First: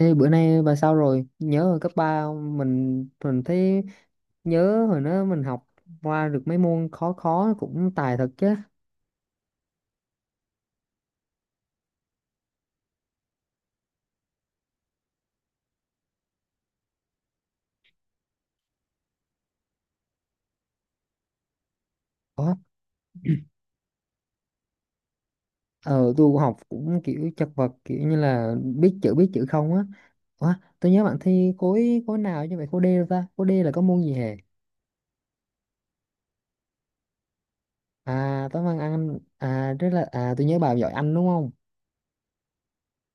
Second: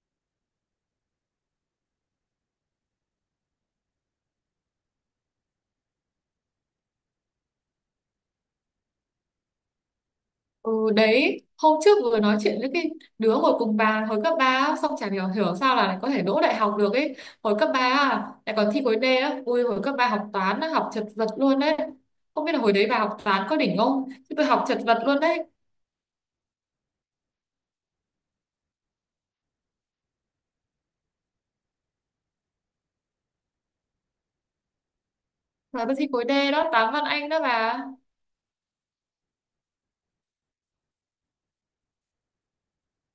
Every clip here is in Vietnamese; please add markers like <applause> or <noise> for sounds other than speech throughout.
Ê, bữa nay bà sao rồi? Nhớ hồi cấp 3 không? Mình thấy nhớ hồi đó mình học qua được mấy môn khó khó cũng tài thật chứ. Ừ đấy, hôm trước vừa nói chuyện với cái đứa ngồi cùng bà hồi cấp 3 á, xong chả hiểu hiểu sao là lại có thể đỗ đại học được ấy. Hồi cấp 3 à, lại còn thi khối D á. Ui hồi cấp 3 học toán á, học chật vật luôn đấy. Không biết Ủa, là hồi đấy bà học toán có đỉnh không? Chứ tôi học chật vật luôn đấy. ờ tôi học cũng kiểu chật vật kiểu như là biết chữ không á. Ủa, tôi nhớ bạn thi khối khối nào như vậy, khối D đâu ta? Khối D là có môn gì hề? Và tôi thi khối D đó, toán văn Anh đó bà. À, toán văn anh à, rất là, à, tôi nhớ bà giỏi anh đúng không?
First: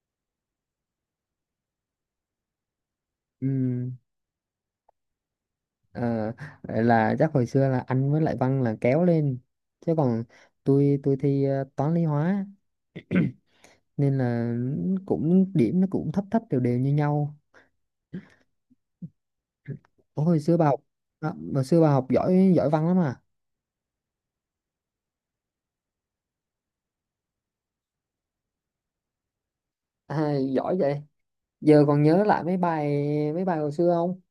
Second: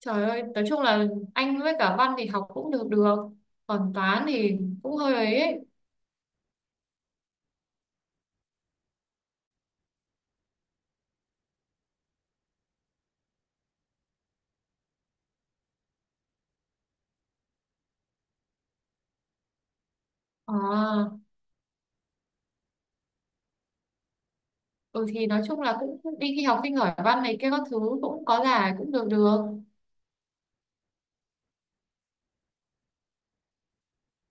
Trời ơi, nói chung là Anh với cả văn thì học cũng được được. Ừ. Còn toán thì cũng hơi ấy. Ờ, vậy là chắc hồi xưa là anh với lại văn là kéo lên, chứ còn tôi thi toán lý hóa, nên là cũng điểm nó cũng thấp thấp đều đều như nhau. Ủa, À, hồi xưa bà học giỏi giỏi văn lắm à? ừ thì nói chung là cũng đi thi học sinh giỏi văn này kia các thứ cũng có giải cũng được được. À, giỏi vậy giờ còn nhớ lại mấy bài hồi xưa không,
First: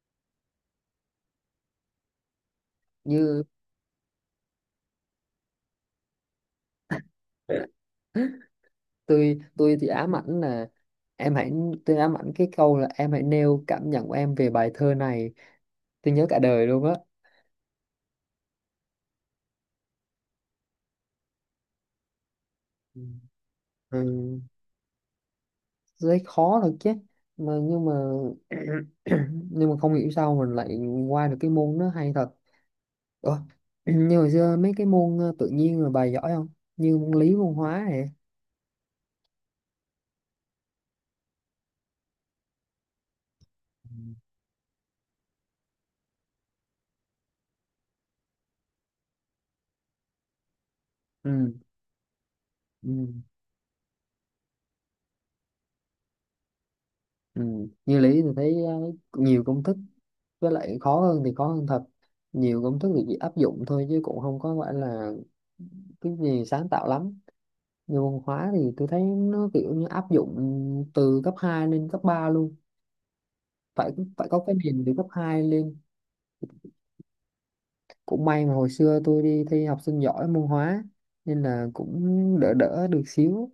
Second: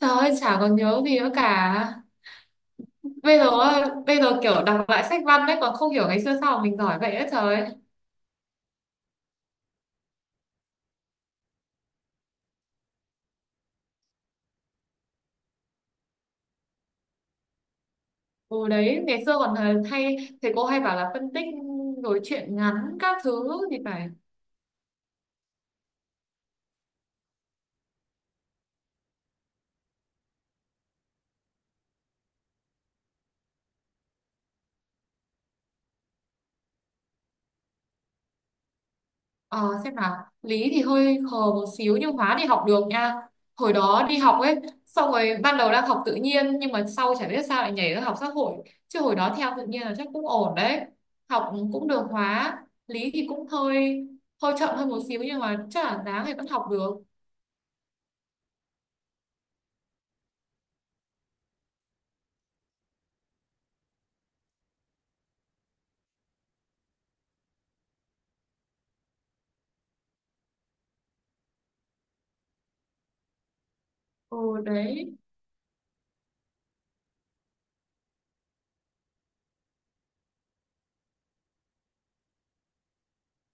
Trời ơi, chả còn nhớ gì nữa cả. Bây như giờ bây giờ kiểu đọc lại sách văn đấy còn không hiểu ngày xưa sao mà mình giỏi vậy ấy trời ơi. <laughs> tôi thì ám ảnh là, em hãy tôi ám ảnh cái câu là: em hãy nêu cảm nhận của em về bài thơ này. Tôi nhớ cả đời luôn á. Ừ đấy, ngày xưa còn hay thầy cô hay bảo là phân tích rồi truyện ngắn Ừ. các thứ thì Ừ. phải. Thấy khó thật chứ, nhưng mà <coughs> <clears throat> nhưng mà không hiểu sao mình lại qua được cái môn, nó hay thật. Ủa? <clears throat> Như hồi xưa mấy cái môn tự nhiên rồi bà giỏi không, như môn lý môn hóa này. Ờ, xem nào, lý thì hơi khờ một xíu nhưng hóa thì học được nha, hồi đó đi học ấy, xong rồi ban đầu đang học tự nhiên nhưng mà sau chả biết sao lại nhảy ra học xã hội, chứ hồi đó theo tự nhiên là chắc cũng ổn đấy, Ừ. học cũng được hóa, Ừ. lý thì cũng hơi hơi chậm hơn một xíu nhưng mà chắc là đáng thì vẫn học được. Ừ. Như lý thì thấy nhiều công thức, với lại khó hơn thì khó hơn thật, nhiều công thức thì chỉ áp dụng thôi chứ cũng không có phải là cái gì sáng tạo lắm. Như môn hóa thì tôi thấy nó kiểu như áp dụng từ cấp 2 lên cấp 3 luôn, phải phải Ừ có cái nền từ cấp đấy. 2 lên. Cũng may mà hồi xưa tôi đi thi học sinh giỏi môn hóa nên là cũng đỡ đỡ được xíu.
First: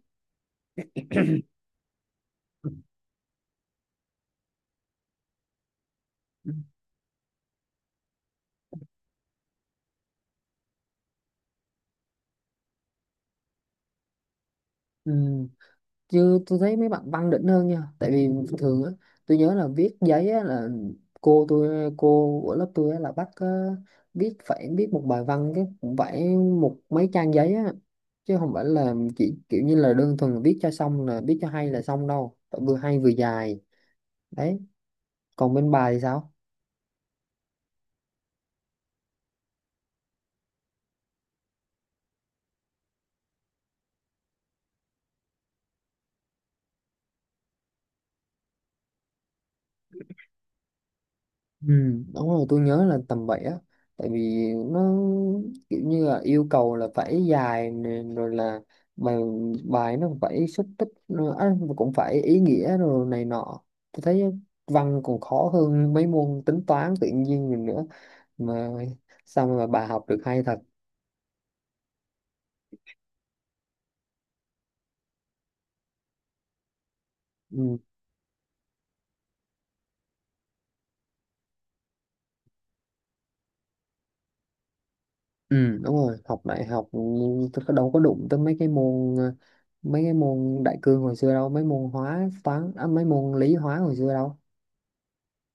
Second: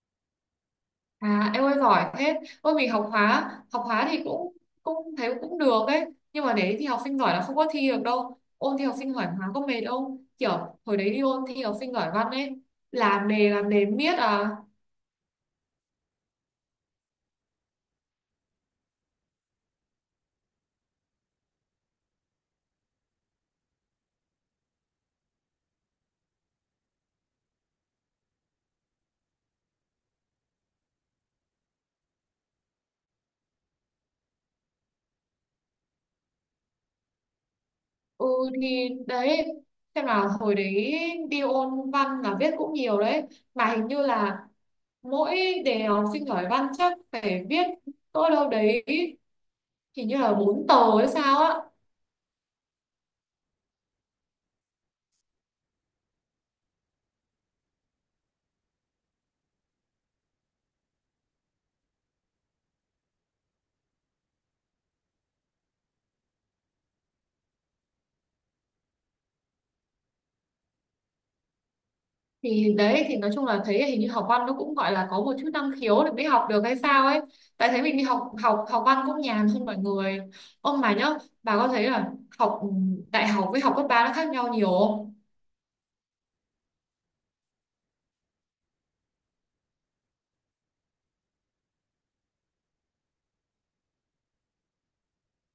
À em ơi giỏi thế. Ôi mình học hóa. Học hóa thì cũng cũng thấy cũng được ấy. Nhưng Ừ. mà đấy thì học sinh giỏi là không có thi được đâu. Ôn thi học sinh giỏi hóa có mệt không? Kiểu hồi đấy đi ôn thi học sinh giỏi văn ấy, làm đề làm đề miết à. Ừ. Chứ tôi thấy mấy bạn văn đỉnh hơn nha, tại vì thường á, tôi nhớ là viết giấy á là, cô của lớp tôi á là bắt viết một bài văn cái cũng phải một mấy trang giấy á, chứ không phải là chỉ kiểu như là đơn thuần viết cho xong, là viết cho hay là xong đâu, phải vừa hay vừa dài đấy. Còn bên bài thì sao? Ừ thì đấy, xem nào, hồi đấy đi ôn văn là viết cũng nhiều đấy. Mà hình như là mỗi đề học sinh giỏi văn chắc phải viết, tôi đâu đấy hình như là 4 tờ hay sao á, Ừ, đúng rồi, tôi nhớ là tầm vậy á, tại vì nó kiểu như là yêu cầu là phải dài nè, rồi là bài bài nó phải xúc tích nữa á, mà cũng phải ý nghĩa rồi này nọ. Tôi thấy văn còn khó hơn mấy môn tính toán tự nhiên rồi nữa, mà sao mà bà học được hay thật. thì đấy, thì nói chung là thấy hình như học văn nó cũng gọi là có một chút năng khiếu để mới học được hay sao ấy, tại Ừ, thấy mình đi học học học văn cũng nhàn hơn mọi người. Ông mà nhớ, bà có thấy là học đại học với học cấp ba nó khác nhau nhiều không? ừ đúng rồi, học đại học nhưng tôi đâu có đụng tới mấy cái môn đại cương hồi xưa đâu, mấy môn lý hóa hồi xưa đâu.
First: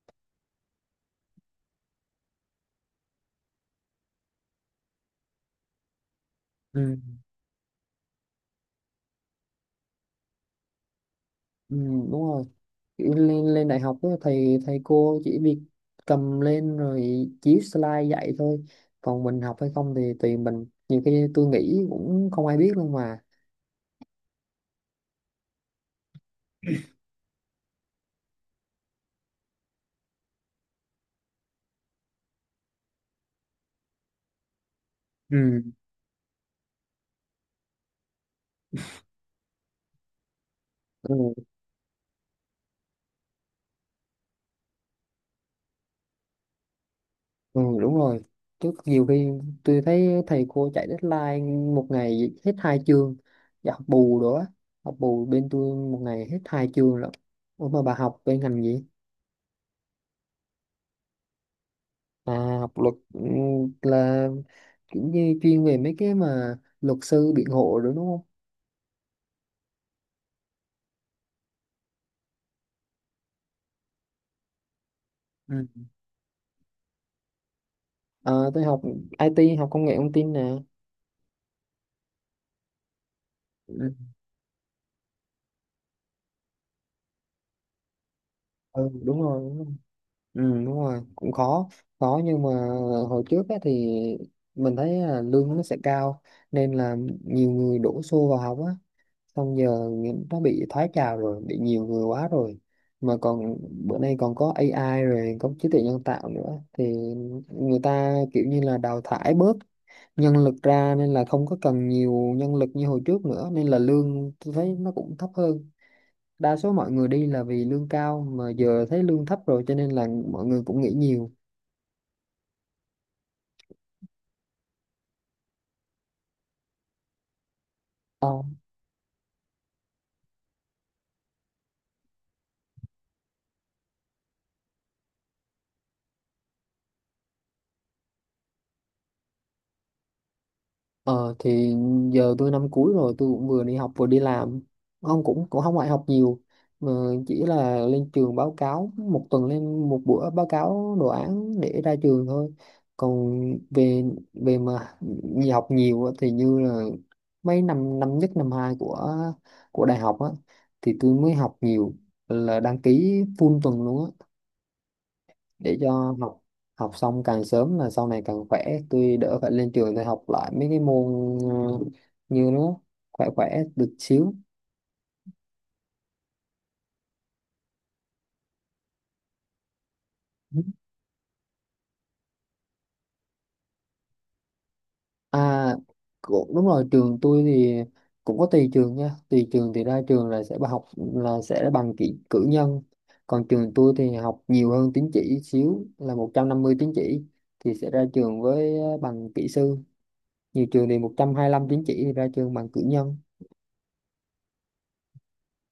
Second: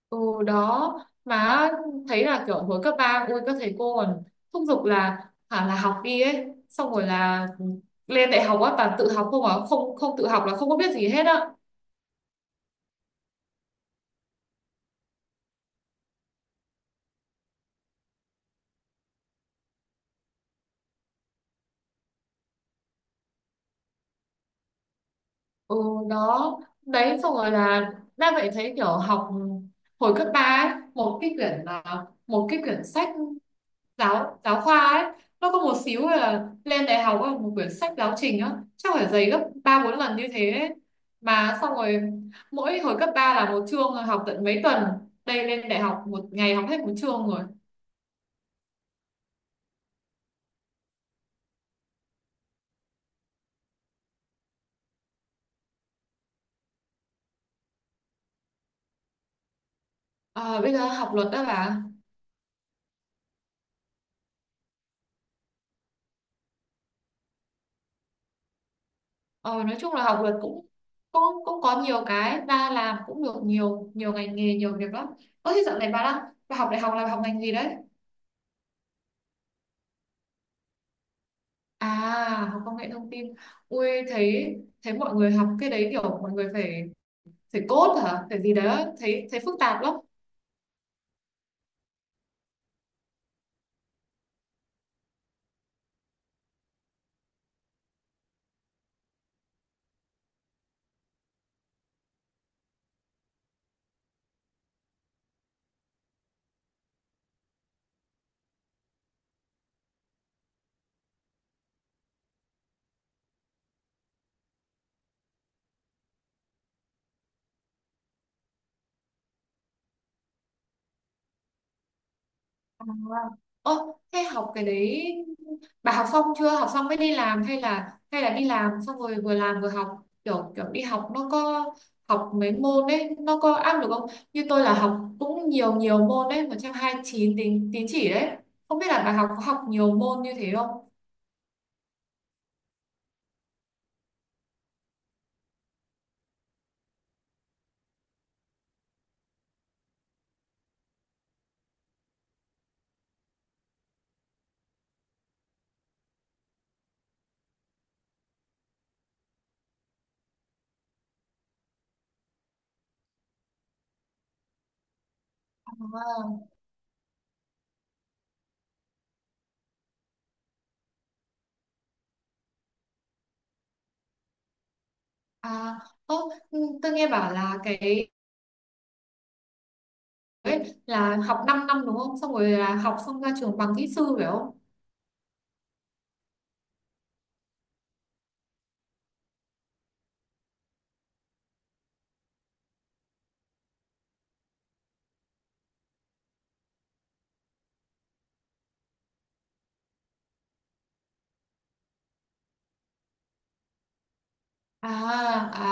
Ừ đó, mà thấy là kiểu hồi cấp ba ui các thầy cô còn thúc giục là hả là học đi ấy, xong Ừ. rồi là lên đại học á toàn tự học không, à không không tự học là không có biết gì hết á. Ừ, đúng rồi. Kiểu lên lên đại học á, thầy thầy cô chỉ việc cầm lên rồi chiếu slide dạy thôi, còn mình học hay không thì tùy mình, nhiều khi tôi nghĩ cũng không ai biết luôn mà. Ừ, đó đấy, xong rồi là đang vậy thấy kiểu học, hồi cấp ba ấy, một cái quyển là một cái quyển sách giáo giáo khoa ấy nó có Ừ. một xíu, là lên đại học ấy, một quyển sách giáo trình á chắc phải dày gấp ba bốn lần như thế ấy. Ừ, Mà xong rồi mỗi hồi cấp 3 là một chương học tận mấy tuần, đây lên đại học một ngày học hết một chương rồi. ừ, đúng rồi, chứ nhiều khi tôi thấy thầy cô chạy deadline một ngày hết hai chương, và học bù nữa, học bù bên tôi một ngày hết hai chương lận. Ủa, mà bà học bên ngành gì? À, bây giờ học luật đó bà. À, học luật là kiểu như chuyên về mấy cái mà luật sư biện hộ đó đúng không? Ờ, nói chung là học luật cũng cũng cũng có nhiều cái và làm cũng được nhiều nhiều ngành nghề nhiều việc lắm. Ơ Ừ. thế dạo này bà đang, bà học đại học là bà học ngành gì đấy? À, tôi học IT, học công nghệ thông tin nè. À học công nghệ thông tin. Ui, Ừ. thấy thấy mọi người học cái đấy kiểu mọi người phải phải code hả? Phải gì đấy á, Ừ, đúng thấy thấy rồi, phức đúng rồi. tạp lắm. Ừ, đúng rồi, cũng khó. Khó nhưng mà hồi trước á, thì mình thấy là lương nó sẽ cao nên là nhiều người đổ xô vào học á. Xong giờ nó bị thoái trào rồi, bị nhiều người quá rồi, mà còn bữa nay còn có AI rồi, có trí tuệ nhân tạo nữa, thì người ta kiểu như là đào thải bớt nhân lực ra nên là không có cần nhiều nhân lực như hồi trước nữa, nên là lương tôi thấy nó cũng thấp hơn. Đa số mọi người đi là vì lương cao, mà giờ thấy lương thấp rồi cho nên là mọi người cũng nghỉ nhiều. À. Ô, thế học cái đấy bà học xong chưa? Học xong mới đi làm hay là đi làm xong rồi vừa làm vừa học? Kiểu kiểu đi học nó có, học mấy môn đấy nó có áp lực không? Như tôi là học cũng nhiều nhiều môn đấy, 129 tín tín chỉ đấy. Không biết là bà học có học nhiều môn như thế không? Ờ thì giờ tôi năm cuối rồi, tôi cũng vừa đi học vừa đi làm, không cũng cũng không phải học nhiều, mà chỉ là lên trường báo cáo, một tuần lên một bữa báo cáo đồ án để ra trường thôi. Còn về về mà đi học nhiều á, thì như là mấy năm năm nhất năm hai của đại học á, thì tôi mới học nhiều, là đăng ký full tuần luôn á, để cho học À, học xong càng sớm là sau này càng khỏe, tôi đỡ phải lên trường để học lại mấy cái môn như nó, khỏe khỏe được xíu. à, ô, ừ, tôi nghe bảo là cái ấy, là học 5 năm đúng không? Xong rồi là học xong ra trường bằng kỹ sư phải không? À, cũng đúng rồi, trường tôi thì cũng có tùy trường nha, tùy trường thì ra trường là sẽ, bà học là sẽ bằng cử nhân, còn trường tôi thì học nhiều hơn tín chỉ xíu, là 150 tín chỉ thì sẽ ra trường với bằng kỹ sư, nhiều trường thì 125 tín chỉ thì ra trường bằng cử nhân. À,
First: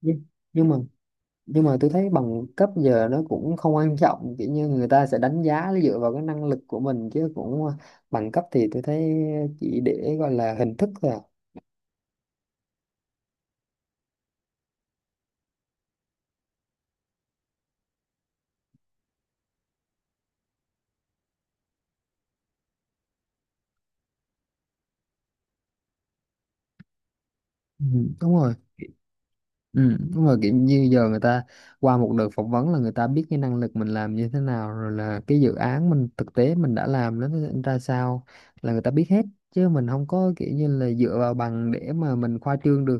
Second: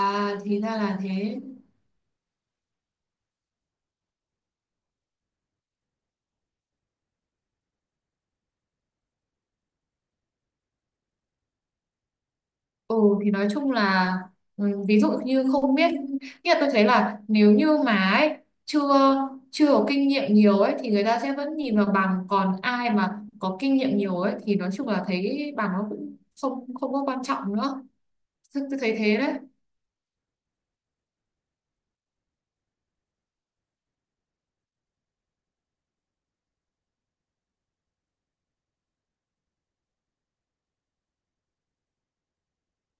nhưng thì nhưng mà ra là thế. nhưng mà tôi thấy bằng cấp giờ nó cũng không quan trọng, kiểu như người ta sẽ đánh giá dựa vào cái năng lực của mình chứ cũng, bằng cấp thì tôi thấy chỉ để gọi là hình thức thôi à. Ừ thì nói chung là ví dụ như không biết, nghĩa là tôi thấy là nếu như mà ấy, chưa chưa có kinh nghiệm nhiều ấy thì người ta sẽ vẫn nhìn vào bằng, còn ai mà có kinh nghiệm nhiều ấy thì nói chung là thấy bằng nó cũng không không có quan trọng nữa, Ừ, đúng rồi. tôi thấy thế đấy. Ừ, đúng rồi, kiểu như giờ người ta qua một đợt phỏng vấn là người ta biết cái năng lực mình làm như thế nào rồi, là cái dự án mình thực tế mình đã làm nó ra sao là người ta biết hết, chứ mình không có kiểu như là dựa vào bằng để mà mình khoa trương được.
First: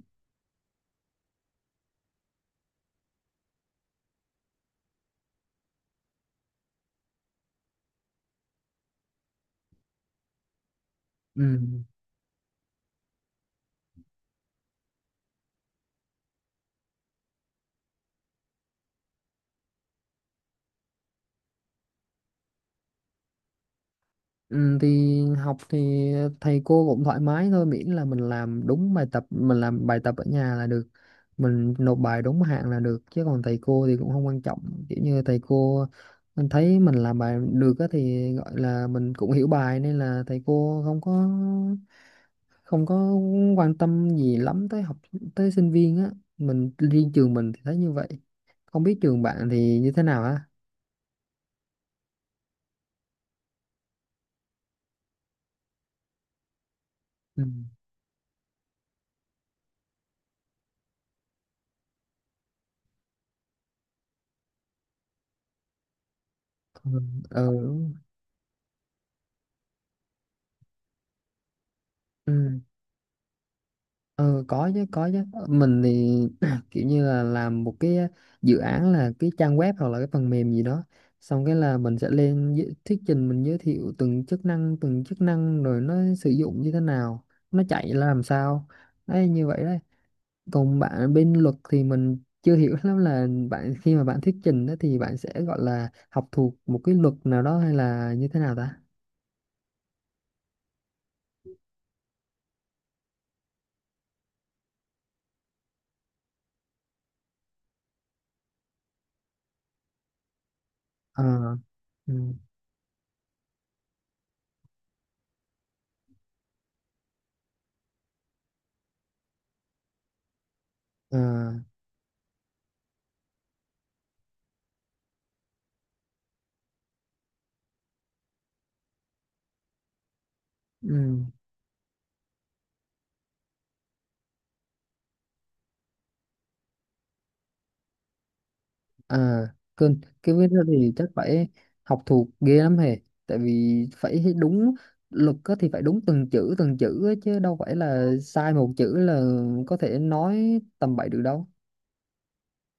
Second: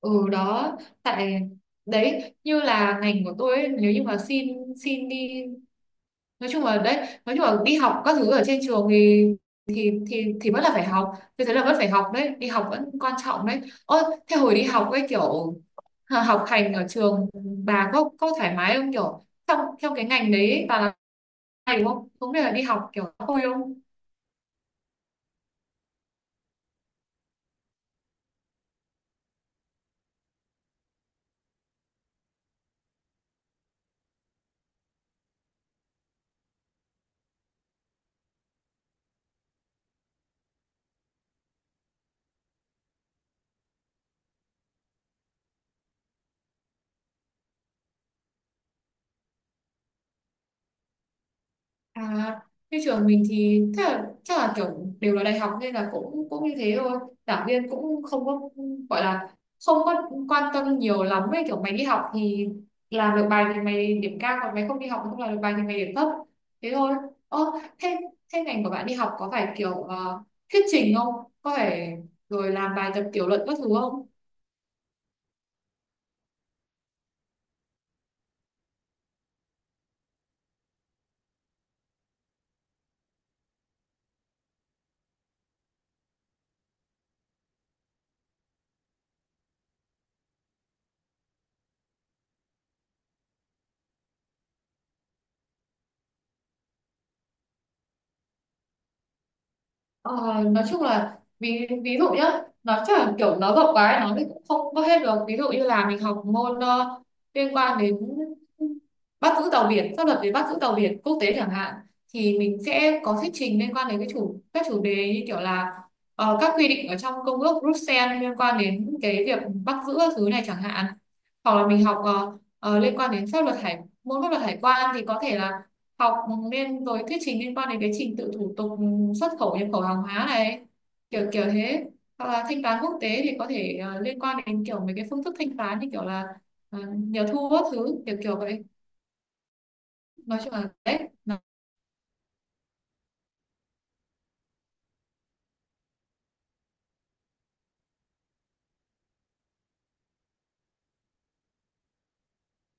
Ừ đó, tại đấy như là ngành của tôi ấy, nếu như mà xin xin đi, nói chung là đấy, nói chung là đi học các thứ ở trên trường thì vẫn là phải học, như thế là vẫn Ừ. phải học đấy, đi học vẫn quan trọng đấy. Ơ thế hồi đi học ấy kiểu học hành ở trường, bà có thoải mái không, kiểu trong trong cái ngành đấy bà là, hay đúng không, cũng như là đi học kiểu có vui không? Ừ, thì học thì thầy cô cũng thoải mái thôi, miễn là mình làm đúng bài tập, mình làm bài tập ở nhà là được, mình nộp bài đúng hạn là được, chứ còn thầy cô thì cũng không quan trọng, kiểu như thầy cô mình thấy mình làm bài được á thì gọi là mình cũng hiểu bài, nên là thầy cô không có quan tâm gì lắm tới tới sinh viên á. Mình riêng trường mình thì thấy như vậy, không biết trường bạn thì như thế nào á. À, như trường mình thì chắc là kiểu đều là đại học nên là cũng cũng như thế thôi. Ừ. Giảng viên cũng không có gọi là không có quan tâm nhiều lắm ấy, kiểu mày đi học thì làm được bài thì mày điểm cao, còn mày không đi học mà không làm được bài thì mày điểm thấp. Thế thôi. Ơ Ừ. thế thế ngành của bạn đi học có phải kiểu thuyết trình không? Có phải rồi Ừ. làm bài tập tiểu luận các thứ không? Ừ, có chứ, có chứ. Ờ, mình thì <clears throat> kiểu như là làm một cái dự án, là cái trang web hoặc là cái phần mềm gì đó, xong cái là mình sẽ lên thuyết trình, mình giới thiệu từng chức năng rồi nó sử dụng như thế nào, nó chạy là làm sao, đấy, như vậy đấy. Còn bạn bên luật thì mình chưa hiểu <laughs> lắm, là bạn khi mà bạn thuyết trình đó thì bạn sẽ gọi là học thuộc một cái luật nào đó hay là như thế nào ta? Ờ, nói chung là ví ví dụ nhá, nó chẳng kiểu nó rộng quá ấy, nó thì cũng không có hết được, ví dụ như là mình học môn liên quan đến bắt giữ tàu biển, pháp luật về bắt giữ tàu biển quốc Ờ, tế chẳng hạn, ừ, thì mình sẽ có thuyết trình liên quan đến cái chủ các chủ đề như kiểu là các quy định ở trong công ước Bruxelles liên quan đến cái việc bắt giữ các thứ này chẳng hạn, ờ, hoặc là mình học liên quan đến pháp luật hải quan thì có thể là học rồi thuyết trình liên quan đến cái trình tự thủ tục xuất khẩu nhập khẩu hàng hóa này, ừ. kiểu kiểu thế, hoặc là thanh toán quốc tế thì có thể liên quan đến kiểu mấy cái phương thức thanh toán như kiểu là nhiều thu các thứ kiểu kiểu vậy, À, cơn cái nói viết chung đó là thì đấy chắc nó- phải học thuộc ghê lắm hề, tại vì phải đúng luật á thì phải đúng từng chữ á, chứ đâu phải là sai một chữ là có thể nói tầm bậy được đâu.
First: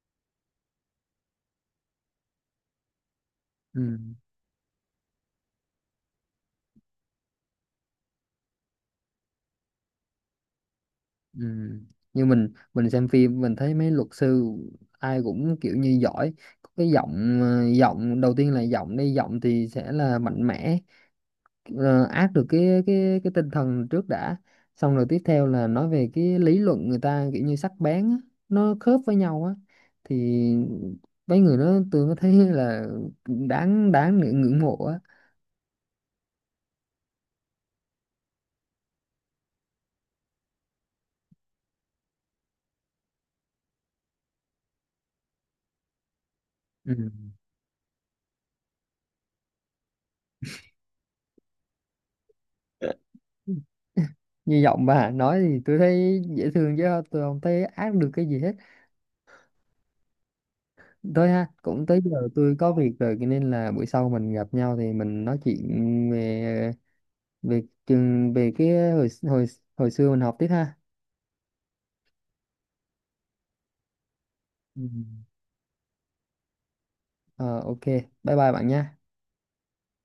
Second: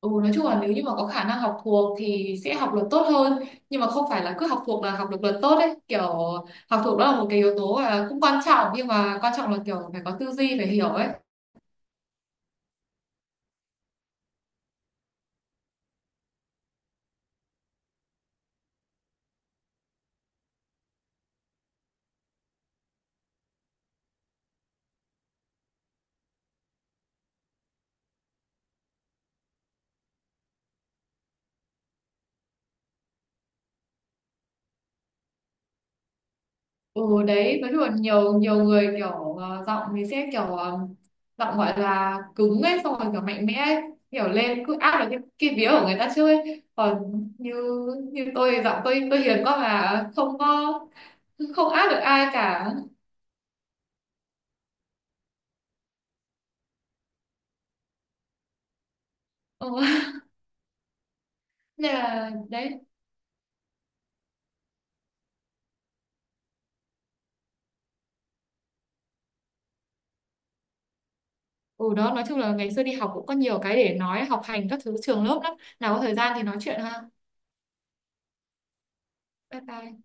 ừ, nói chung là nếu như mà có khả năng học thuộc thì sẽ học được tốt hơn, Ừ, nhưng mà không phải là cứ học thuộc là học được luật tốt đấy, kiểu học thuộc đó là một cái yếu tố và cũng quan trọng nhưng mà quan trọng là kiểu phải có tư duy, phải hiểu ấy. ừ. Như mình xem phim, mình thấy mấy luật sư ai cũng kiểu như giỏi, có cái giọng giọng đầu tiên là giọng đi, giọng thì sẽ là mạnh mẽ, áp được cái tinh thần trước đã, xong rồi tiếp theo là nói về cái lý luận, người ta kiểu như sắc bén á, nó khớp với nhau á, thì mấy người đó tôi mới thấy là đáng đáng để ngưỡng mộ á. Ừ đấy, nói chung là nhiều nhiều người kiểu giọng thì sẽ kiểu giọng gọi là cứng ấy, xong rồi kiểu mạnh mẽ ấy, kiểu lên cứ áp được cái vía của người ta trước ấy. Còn Ừ. như như tôi thì giọng tôi hiền quá mà không áp được ai cả. Như giọng bà nói thì tôi thấy dễ thương chứ, tôi không thấy ác được cái gì hết. Ừ. <laughs> Thôi ha, cũng Nên tới giờ là tôi có đấy. việc rồi cho nên là buổi sau mình gặp nhau thì mình nói chuyện về về trường, về cái hồi hồi hồi xưa mình học tiếp ha. Ừ đó, nói chung là ngày xưa đi học cũng có nhiều cái để nói, học hành các Ừ. thứ trường lớp lắm. Nào có thời gian thì nói chuyện ha. Ờ, ok, bye bye bạn nhé. Bye bye.